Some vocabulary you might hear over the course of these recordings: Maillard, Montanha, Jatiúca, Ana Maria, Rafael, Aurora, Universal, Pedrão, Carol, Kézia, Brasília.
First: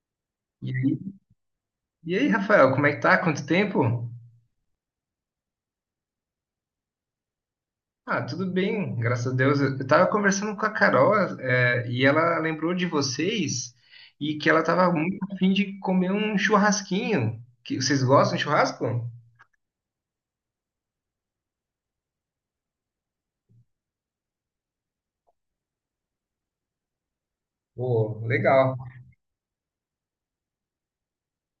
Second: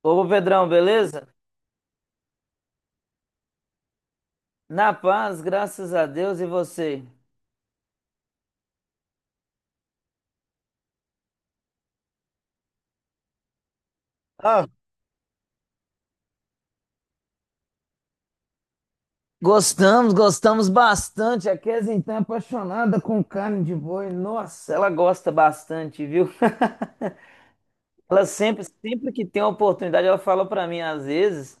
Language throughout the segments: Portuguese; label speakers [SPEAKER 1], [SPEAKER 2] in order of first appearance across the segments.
[SPEAKER 1] Ô Pedrão,
[SPEAKER 2] E aí,
[SPEAKER 1] beleza?
[SPEAKER 2] e aí, Rafael, como é que tá? Quanto tempo?
[SPEAKER 1] Na paz, graças a Deus e você?
[SPEAKER 2] Ah, tudo bem, graças a Deus. Eu tava conversando com a Carol, e ela lembrou de vocês e que ela
[SPEAKER 1] Ah,
[SPEAKER 2] tava muito a fim de comer um churrasquinho. Vocês gostam de churrasco?
[SPEAKER 1] gostamos, gostamos bastante. A Kézia então é apaixonada com carne de boi. Nossa, ela gosta bastante, viu?
[SPEAKER 2] Pô,
[SPEAKER 1] Ela sempre,
[SPEAKER 2] legal.
[SPEAKER 1] sempre que tem uma oportunidade, ela fala pra mim às vezes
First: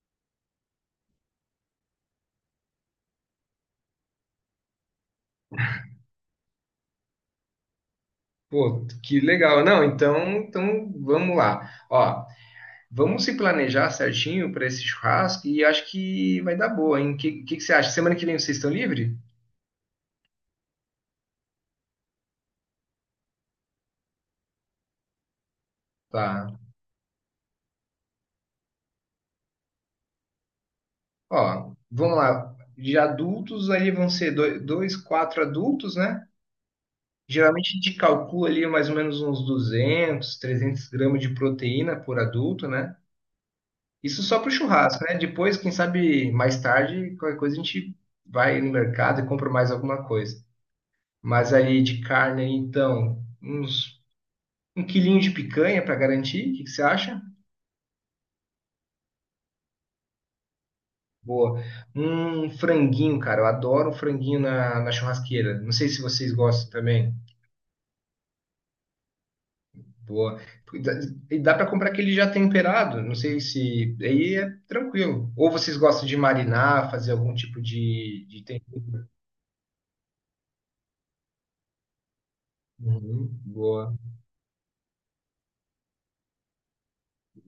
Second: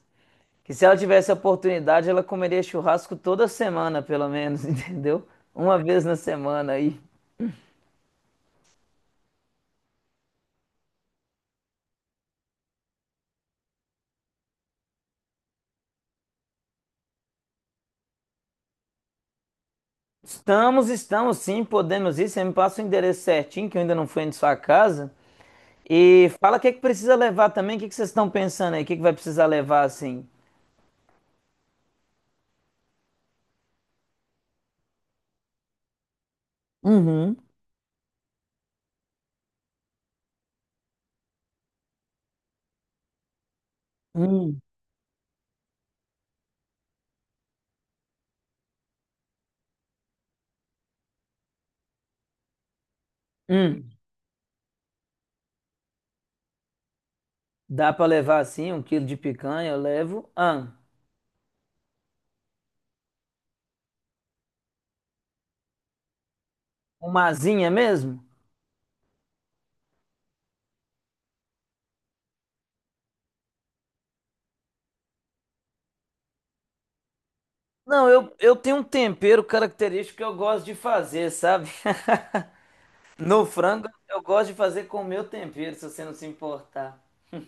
[SPEAKER 1] que se ela tivesse a oportunidade, ela comeria churrasco toda semana, pelo menos, entendeu? Uma vez na semana aí.
[SPEAKER 2] Pô, que legal. Não, então vamos lá. Ó, vamos se planejar certinho para esse churrasco e acho que vai dar boa, hein? O que você acha? Semana que vem vocês estão livres?
[SPEAKER 1] Estamos, estamos sim, podemos ir. Você me passa o endereço certinho, que eu ainda não fui em sua casa. E
[SPEAKER 2] Tá.
[SPEAKER 1] fala o que é que precisa levar também, o que é que vocês estão pensando aí? O que é que vai precisar levar assim?
[SPEAKER 2] Ó, vamos lá. De adultos, ali vão ser dois, quatro adultos, né?
[SPEAKER 1] Uhum.
[SPEAKER 2] Geralmente a gente calcula ali mais ou menos uns 200, 300 g de proteína por adulto, né? Isso só para o
[SPEAKER 1] Hum.
[SPEAKER 2] churrasco, né? Depois, quem sabe mais tarde, qualquer coisa a gente vai no mercado e compra mais alguma coisa. Mas aí de carne, então,
[SPEAKER 1] Hum,
[SPEAKER 2] uns um quilinho de picanha para garantir. O que que você acha?
[SPEAKER 1] dá para levar assim um quilo de picanha, eu levo. Ah,
[SPEAKER 2] Boa. Um franguinho, cara. Eu adoro um franguinho na churrasqueira. Não sei se vocês gostam também.
[SPEAKER 1] uma asinha mesmo?
[SPEAKER 2] Boa. E dá, e dá para comprar aquele já temperado, não sei se. Aí é tranquilo. Ou vocês gostam de marinar, fazer algum tipo
[SPEAKER 1] Não,
[SPEAKER 2] de,
[SPEAKER 1] eu,
[SPEAKER 2] de
[SPEAKER 1] eu tenho um
[SPEAKER 2] tempero?
[SPEAKER 1] tempero característico que eu gosto de fazer, sabe?
[SPEAKER 2] Uhum,
[SPEAKER 1] No frango,
[SPEAKER 2] boa.
[SPEAKER 1] eu gosto de fazer com o meu tempero, se você não se importar.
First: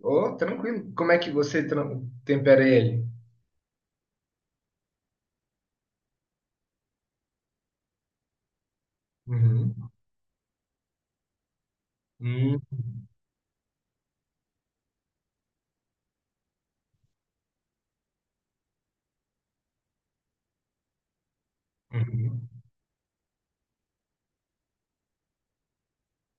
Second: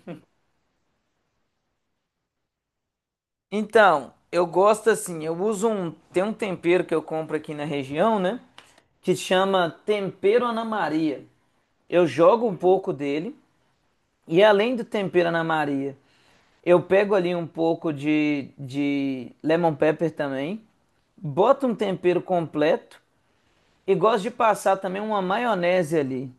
[SPEAKER 2] Ou tranquilo. Como é que você tempera ele?
[SPEAKER 1] Então, eu gosto assim, eu uso tem um tempero que eu compro aqui na região, né? Que chama
[SPEAKER 2] Uhum.
[SPEAKER 1] tempero Ana Maria. Eu jogo um
[SPEAKER 2] Hum,
[SPEAKER 1] pouco dele. E além do tempero Ana Maria, eu pego ali um pouco de lemon pepper também. Boto um tempero
[SPEAKER 2] uhum.
[SPEAKER 1] completo e gosto de passar também uma maionese ali.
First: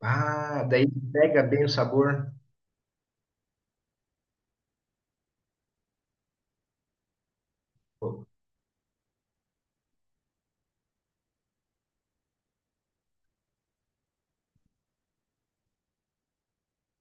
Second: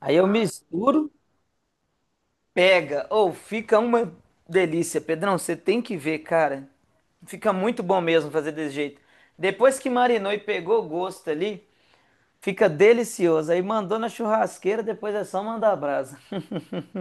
[SPEAKER 1] Aí eu
[SPEAKER 2] Ah, daí
[SPEAKER 1] misturo,
[SPEAKER 2] pega bem o sabor.
[SPEAKER 1] pega. Ou fica uma delícia. Pedrão, você tem que ver, cara. Fica muito bom mesmo fazer desse jeito. Depois que marinou e pegou o gosto ali, fica delicioso. Aí mandou na churrasqueira, depois é só mandar a brasa.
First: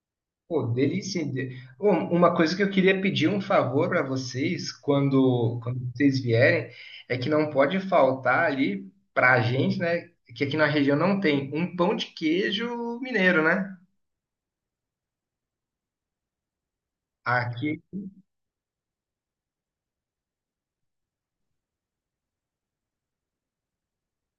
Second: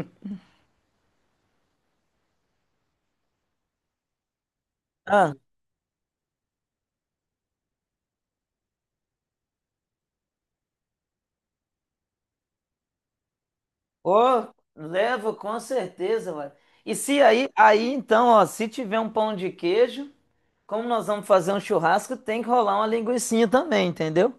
[SPEAKER 2] Pô, delícia. Bom, uma coisa que eu queria pedir um favor para vocês
[SPEAKER 1] Ah.
[SPEAKER 2] quando vocês vierem é que não pode faltar ali para a gente, né? Que aqui na região não tem um pão de queijo mineiro, né?
[SPEAKER 1] Ô, levo com certeza, ué. E se aí,
[SPEAKER 2] Aqui,
[SPEAKER 1] aí então, ó, se tiver um pão de queijo, como nós vamos fazer um churrasco, tem que rolar uma linguicinha também, entendeu?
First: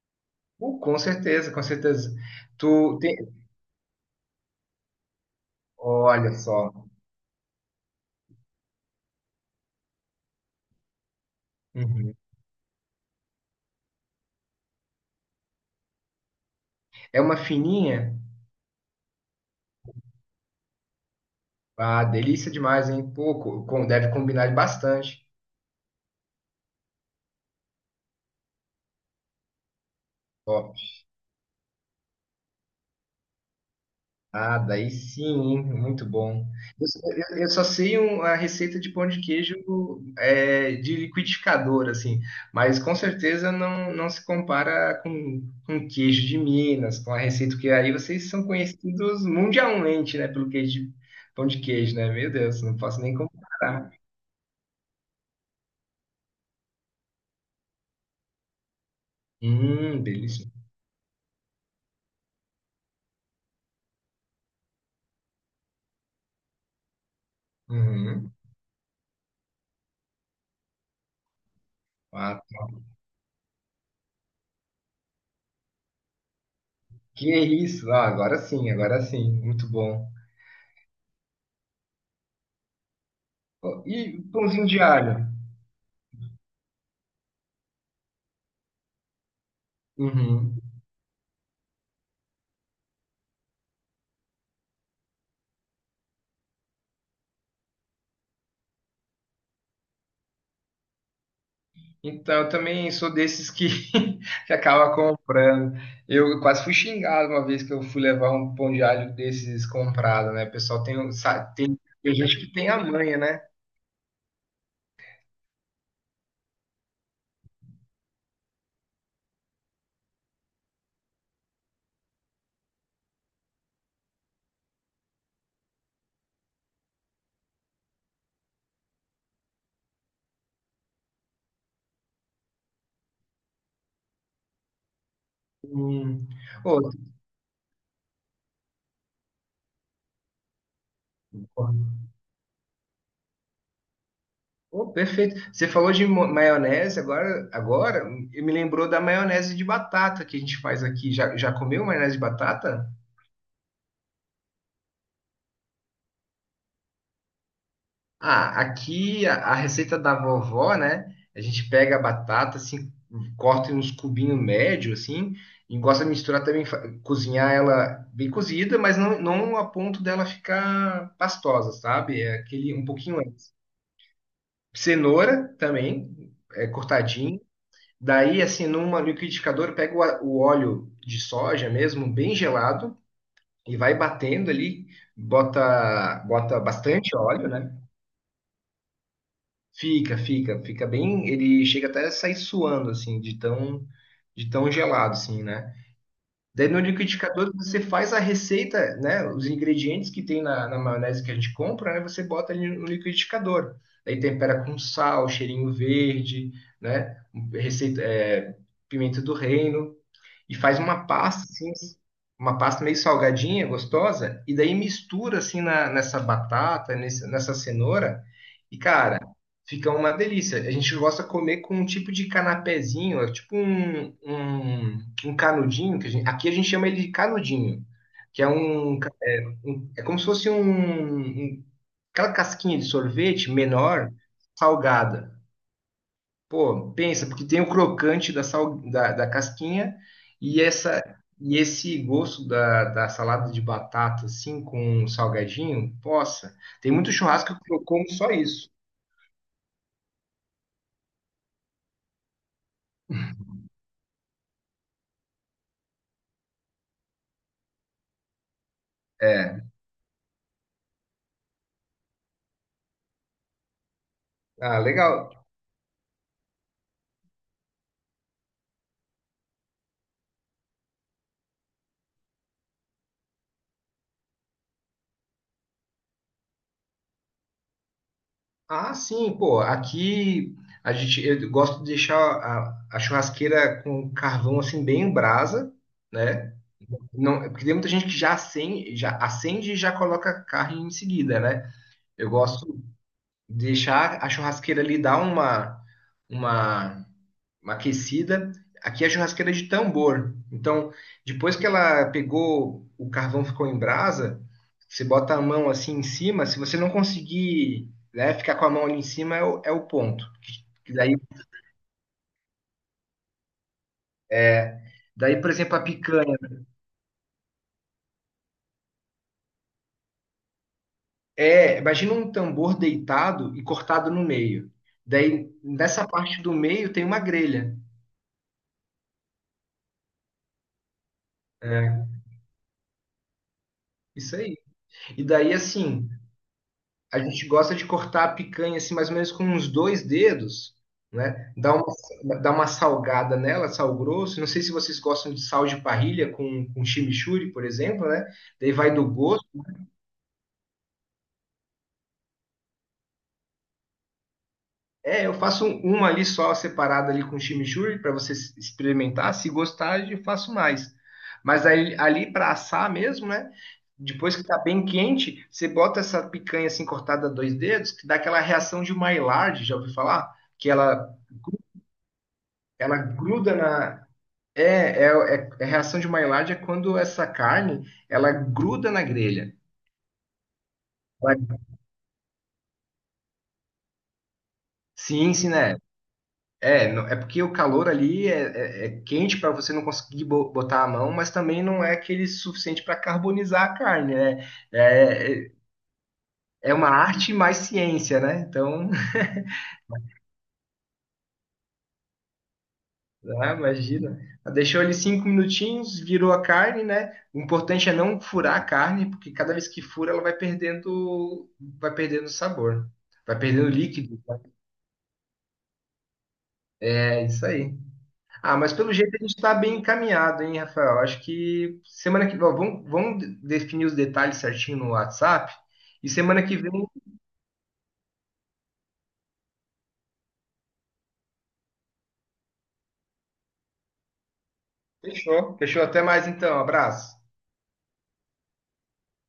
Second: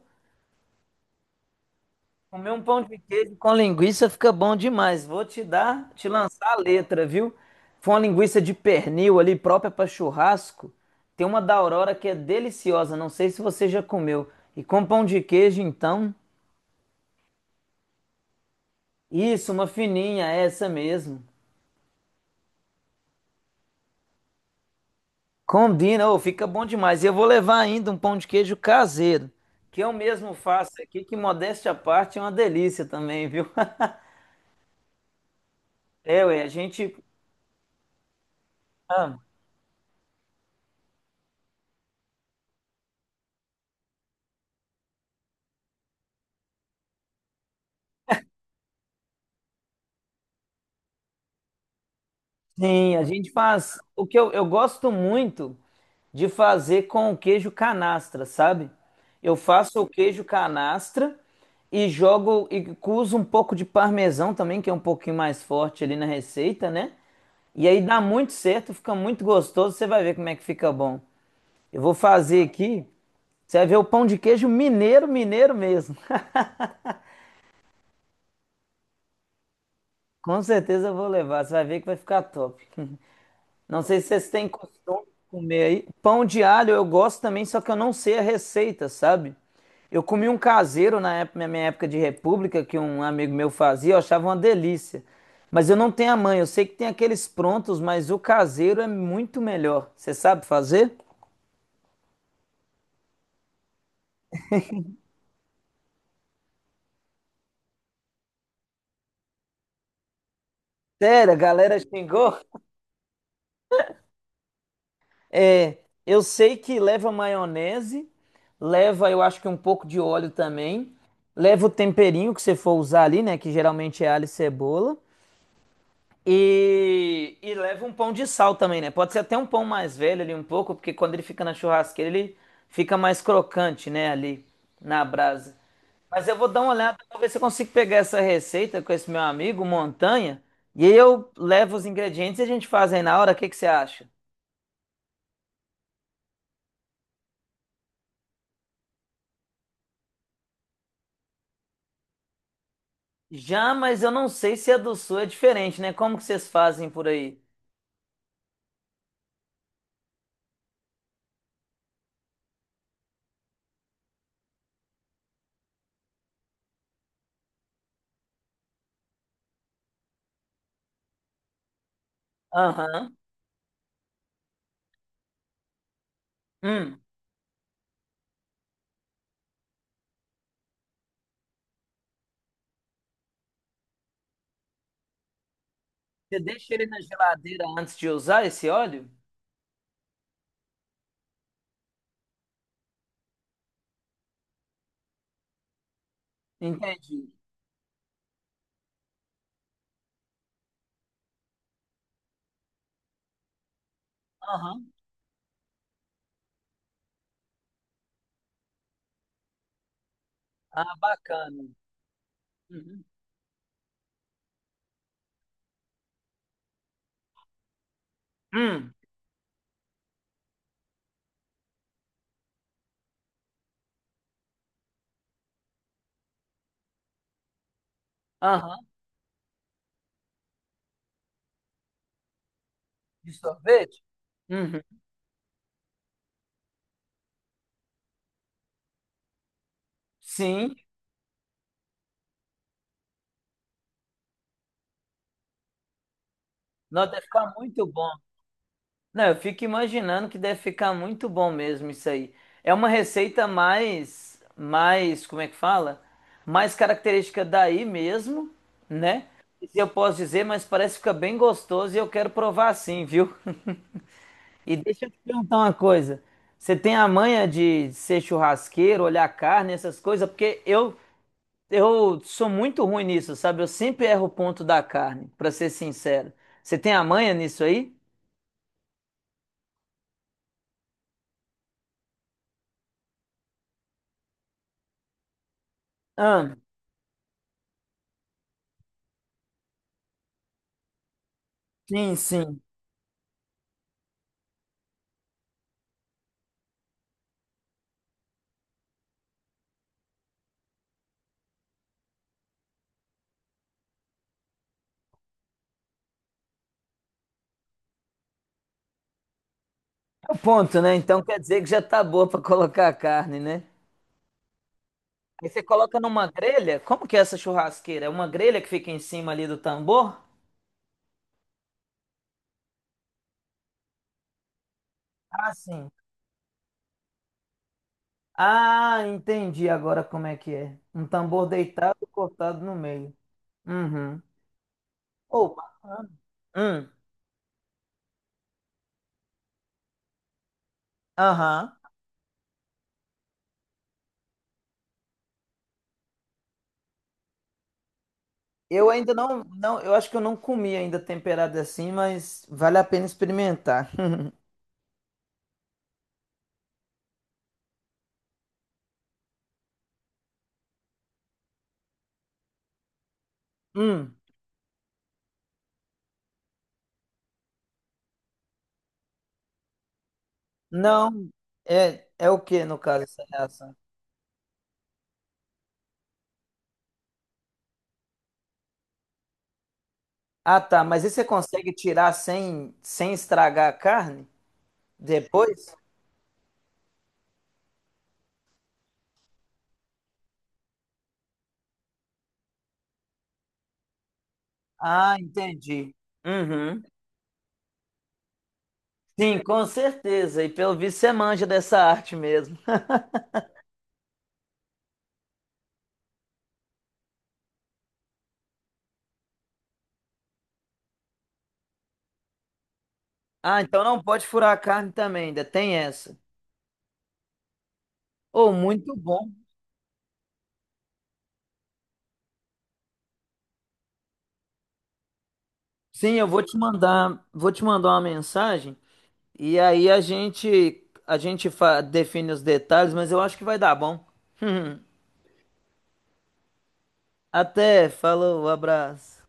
[SPEAKER 2] pô, com certeza, com certeza.
[SPEAKER 1] Comer um pão de
[SPEAKER 2] Tu tem,
[SPEAKER 1] queijo com linguiça fica bom demais. Vou te dar, te
[SPEAKER 2] olha
[SPEAKER 1] lançar a
[SPEAKER 2] só.
[SPEAKER 1] letra, viu? Foi uma linguiça de pernil ali própria para churrasco. Tem uma da Aurora que é
[SPEAKER 2] Uhum.
[SPEAKER 1] deliciosa, não sei se você já comeu. E com pão de queijo, então,
[SPEAKER 2] É uma fininha,
[SPEAKER 1] isso, uma fininha, é essa mesmo.
[SPEAKER 2] ah, delícia demais, hein? Pô, deve combinar bastante.
[SPEAKER 1] Combina, ô, fica bom demais. E eu vou levar ainda um pão de queijo caseiro, que eu mesmo faço aqui, que modéstia à parte é uma delícia também, viu?
[SPEAKER 2] Ah, daí sim, hein? Muito
[SPEAKER 1] É, ué,
[SPEAKER 2] bom.
[SPEAKER 1] a
[SPEAKER 2] Eu,
[SPEAKER 1] gente.
[SPEAKER 2] só eu- eu só sei a receita de pão
[SPEAKER 1] Ah,
[SPEAKER 2] de queijo é, de liquidificador, assim, mas com certeza não se compara com queijo de Minas, com a receita que aí vocês são conhecidos mundialmente, né, pelo queijo de, pão de queijo, né? Meu Deus, não
[SPEAKER 1] sim,
[SPEAKER 2] posso
[SPEAKER 1] a
[SPEAKER 2] nem
[SPEAKER 1] gente faz.
[SPEAKER 2] comparar.
[SPEAKER 1] O que eu gosto muito de fazer com o queijo canastra, sabe? Eu faço o queijo
[SPEAKER 2] Delícia.
[SPEAKER 1] canastra e jogo e uso um pouco de parmesão também, que é um pouquinho mais forte ali na receita, né? E aí dá muito
[SPEAKER 2] Uhum.
[SPEAKER 1] certo, fica muito gostoso. Você vai ver como é que fica bom. Eu vou
[SPEAKER 2] Ah,
[SPEAKER 1] fazer aqui. Você vai ver o pão de queijo mineiro, mineiro mesmo.
[SPEAKER 2] que isso? Ah, agora sim, muito bom.
[SPEAKER 1] Com certeza eu vou levar. Você vai ver que vai ficar top. Não
[SPEAKER 2] Oh,
[SPEAKER 1] sei se
[SPEAKER 2] e
[SPEAKER 1] vocês têm
[SPEAKER 2] pãozinho de
[SPEAKER 1] costume de
[SPEAKER 2] alho?
[SPEAKER 1] comer aí. Pão de alho eu gosto também, só que eu não sei a receita, sabe? Eu comi um
[SPEAKER 2] Uhum.
[SPEAKER 1] caseiro na época- na minha época de república, que um amigo meu fazia, eu achava uma delícia. Mas eu não tenho a mãe, eu sei que tem aqueles prontos, mas o caseiro é muito melhor. Você sabe fazer?
[SPEAKER 2] Então, eu também sou desses que, que acaba comprando. Eu quase fui xingado uma vez que eu fui levar um pão de alho desses comprado, né? O pessoal tem,
[SPEAKER 1] Sério, a galera
[SPEAKER 2] tem
[SPEAKER 1] xingou?
[SPEAKER 2] gente que tem a manha, né?
[SPEAKER 1] É, eu sei que leva maionese, leva, eu acho que um pouco de óleo também, leva o temperinho que você for usar ali, né, que geralmente é alho e cebola, e leva um pão de sal também, né? Pode ser até um pão mais velho ali um pouco, porque quando ele fica na churrasqueira ele fica mais crocante, né, ali na brasa. Mas
[SPEAKER 2] Hum.
[SPEAKER 1] eu vou dar uma
[SPEAKER 2] Ô,
[SPEAKER 1] olhada para ver se eu consigo pegar essa receita com esse meu amigo, Montanha, e aí eu levo os ingredientes e a gente faz aí na hora, o que que você acha?
[SPEAKER 2] ô, perfeito. Você falou de maionese, agora me lembrou da maionese de batata que a gente faz aqui. Já comeu maionese de batata?
[SPEAKER 1] Já, mas eu não sei se a do sul é diferente, né? Como que vocês fazem por aí?
[SPEAKER 2] Ah, aqui a, receita da vovó, né? A gente pega a batata, assim, corta em uns cubinhos médio, assim, e gosta de misturar também, fa- cozinhar ela bem cozida, mas não a ponto dela ficar pastosa, sabe? É aquele um
[SPEAKER 1] Aham.
[SPEAKER 2] pouquinho antes. Cenoura também, é
[SPEAKER 1] Hum.
[SPEAKER 2] cortadinho. Daí, assim, numa liquidificadora, pega o óleo de soja mesmo, bem gelado, e vai batendo ali, bota,
[SPEAKER 1] Você
[SPEAKER 2] bota
[SPEAKER 1] deixa ele na
[SPEAKER 2] bastante óleo,
[SPEAKER 1] geladeira
[SPEAKER 2] né?
[SPEAKER 1] antes de usar esse óleo?
[SPEAKER 2] Fica bem. Ele chega até a sair suando, assim, de tão gelado, assim, né? Daí no
[SPEAKER 1] Entendi.
[SPEAKER 2] liquidificador você faz a receita, né? Os ingredientes que tem na, maionese que a gente compra, né? Você bota ali no liquidificador. Daí tempera com
[SPEAKER 1] Aham.
[SPEAKER 2] sal, cheirinho verde, né? Receita, é, pimenta do reino e faz
[SPEAKER 1] Ah,
[SPEAKER 2] uma pasta
[SPEAKER 1] bacana.
[SPEAKER 2] assim, uma pasta meio
[SPEAKER 1] Uhum.
[SPEAKER 2] salgadinha, gostosa, e daí mistura assim na- nessa batata, nesse- nessa cenoura, e
[SPEAKER 1] Hum.
[SPEAKER 2] cara, fica uma delícia. A gente gosta de comer com um tipo de canapézinho, é tipo um, canudinho, que a gente- aqui a gente chama ele de canudinho, que é
[SPEAKER 1] Aham.
[SPEAKER 2] um, é como se fosse um, um- aquela casquinha de
[SPEAKER 1] De
[SPEAKER 2] sorvete
[SPEAKER 1] sorvete?
[SPEAKER 2] menor,
[SPEAKER 1] Uhum.
[SPEAKER 2] salgada. Pô, pensa, porque tem o crocante da casquinha e
[SPEAKER 1] Sim.
[SPEAKER 2] essa e esse gosto da salada de batata, assim, com um salgadinho, possa. Tem
[SPEAKER 1] Nota
[SPEAKER 2] muito
[SPEAKER 1] deve ficar
[SPEAKER 2] churrasco que eu
[SPEAKER 1] muito
[SPEAKER 2] como
[SPEAKER 1] bom.
[SPEAKER 2] só isso.
[SPEAKER 1] Não, eu fico imaginando que deve ficar muito bom mesmo isso aí. É uma receita mais, como é que fala? Mais característica daí mesmo, né?
[SPEAKER 2] É,
[SPEAKER 1] Isso eu posso dizer, mas parece que fica bem gostoso e eu quero provar sim, viu? E
[SPEAKER 2] ah,
[SPEAKER 1] deixa eu te
[SPEAKER 2] legal.
[SPEAKER 1] perguntar uma coisa. Você tem a manha de ser churrasqueiro, olhar carne, essas coisas? Porque eu sou muito ruim nisso, sabe? Eu sempre erro o ponto da carne, pra ser sincero. Você tem a manha nisso aí?
[SPEAKER 2] Ah, sim, pô, aqui a gente, eu gosto de deixar a churrasqueira com carvão, assim, bem em brasa, né?
[SPEAKER 1] Ah,
[SPEAKER 2] Não, porque tem muita gente que já acende e já coloca carne em seguida, né?
[SPEAKER 1] sim,
[SPEAKER 2] Eu
[SPEAKER 1] sim.
[SPEAKER 2] gosto deixar a churrasqueira ali dar uma, uma aquecida. Aqui a churrasqueira é de tambor. Então, depois que ela pegou, o carvão ficou em brasa, você bota a mão assim em cima, se você não conseguir, né, ficar com a mão ali em cima, é o ponto.
[SPEAKER 1] O ponto,
[SPEAKER 2] E
[SPEAKER 1] né?
[SPEAKER 2] daí,
[SPEAKER 1] Então quer dizer que já tá boa pra colocar a carne, né?
[SPEAKER 2] é, daí,
[SPEAKER 1] Aí
[SPEAKER 2] por
[SPEAKER 1] você
[SPEAKER 2] exemplo, a
[SPEAKER 1] coloca numa
[SPEAKER 2] picanha.
[SPEAKER 1] grelha. Como que é essa churrasqueira? É uma grelha que fica em cima ali do tambor?
[SPEAKER 2] É, imagina um tambor deitado e cortado no meio. Daí,
[SPEAKER 1] Ah, sim.
[SPEAKER 2] nessa parte do meio tem uma grelha.
[SPEAKER 1] Ah, entendi agora como é que é. Um tambor deitado
[SPEAKER 2] É,
[SPEAKER 1] cortado no meio. Uhum.
[SPEAKER 2] isso aí. E daí,
[SPEAKER 1] Oh, bacana.
[SPEAKER 2] assim,
[SPEAKER 1] Hum,
[SPEAKER 2] a gente gosta de cortar a picanha assim, mais ou menos com uns dois dedos, né?
[SPEAKER 1] aham.
[SPEAKER 2] dá uma, salgada nela, sal grosso. Não sei se vocês gostam de sal de parrilha com chimichurri, por exemplo, né? Daí
[SPEAKER 1] Eu
[SPEAKER 2] vai do
[SPEAKER 1] ainda não,
[SPEAKER 2] gosto.
[SPEAKER 1] não, eu acho que eu não comi ainda temperado assim, mas vale a pena experimentar.
[SPEAKER 2] É, eu faço um- uma ali só separada ali com chimichurri para você experimentar. Se gostar, eu faço mais. Mas aí, ali para assar mesmo, né?
[SPEAKER 1] Hum,
[SPEAKER 2] Depois que tá bem quente, você bota essa picanha assim cortada a dois dedos, que dá aquela reação de Maillard, já ouviu falar? Que ela
[SPEAKER 1] não, é o que no
[SPEAKER 2] Ela
[SPEAKER 1] caso essa
[SPEAKER 2] gruda
[SPEAKER 1] reação?
[SPEAKER 2] na. É reação de Maillard é quando essa carne ela gruda na grelha.
[SPEAKER 1] Ah, tá. Mas e você
[SPEAKER 2] Ela-
[SPEAKER 1] consegue tirar sem estragar a carne
[SPEAKER 2] Sim, sim,
[SPEAKER 1] depois?
[SPEAKER 2] né? É, não- é porque o calor ali é quente para você não conseguir botar a mão, mas também não é aquele suficiente para carbonizar a carne, né?
[SPEAKER 1] Ah,
[SPEAKER 2] É, é
[SPEAKER 1] entendi.
[SPEAKER 2] é
[SPEAKER 1] Uhum.
[SPEAKER 2] uma arte mais ciência, né? Então.
[SPEAKER 1] Sim, com certeza. E pelo visto você manja dessa arte mesmo.
[SPEAKER 2] Ah, imagina. Deixou ali 5 minutinhos, virou a carne, né? O importante é não furar a carne, porque cada vez que fura, ela vai perdendo sabor, vai
[SPEAKER 1] Ah,
[SPEAKER 2] perdendo
[SPEAKER 1] então não
[SPEAKER 2] líquido.
[SPEAKER 1] pode furar a carne também, ainda tem essa.
[SPEAKER 2] É isso aí.
[SPEAKER 1] Oh,
[SPEAKER 2] Ah, mas pelo
[SPEAKER 1] muito
[SPEAKER 2] jeito a
[SPEAKER 1] bom.
[SPEAKER 2] gente está bem encaminhado, hein, Rafael? Acho que semana que ó, vamos definir os detalhes certinho no WhatsApp. E
[SPEAKER 1] Sim, eu
[SPEAKER 2] semana que vem,
[SPEAKER 1] vou te mandar uma mensagem e aí a gente define os detalhes, mas eu acho que vai dar bom.
[SPEAKER 2] fechou. Fechou. Até mais então. Abraço.
[SPEAKER 1] Até, falou, abraço.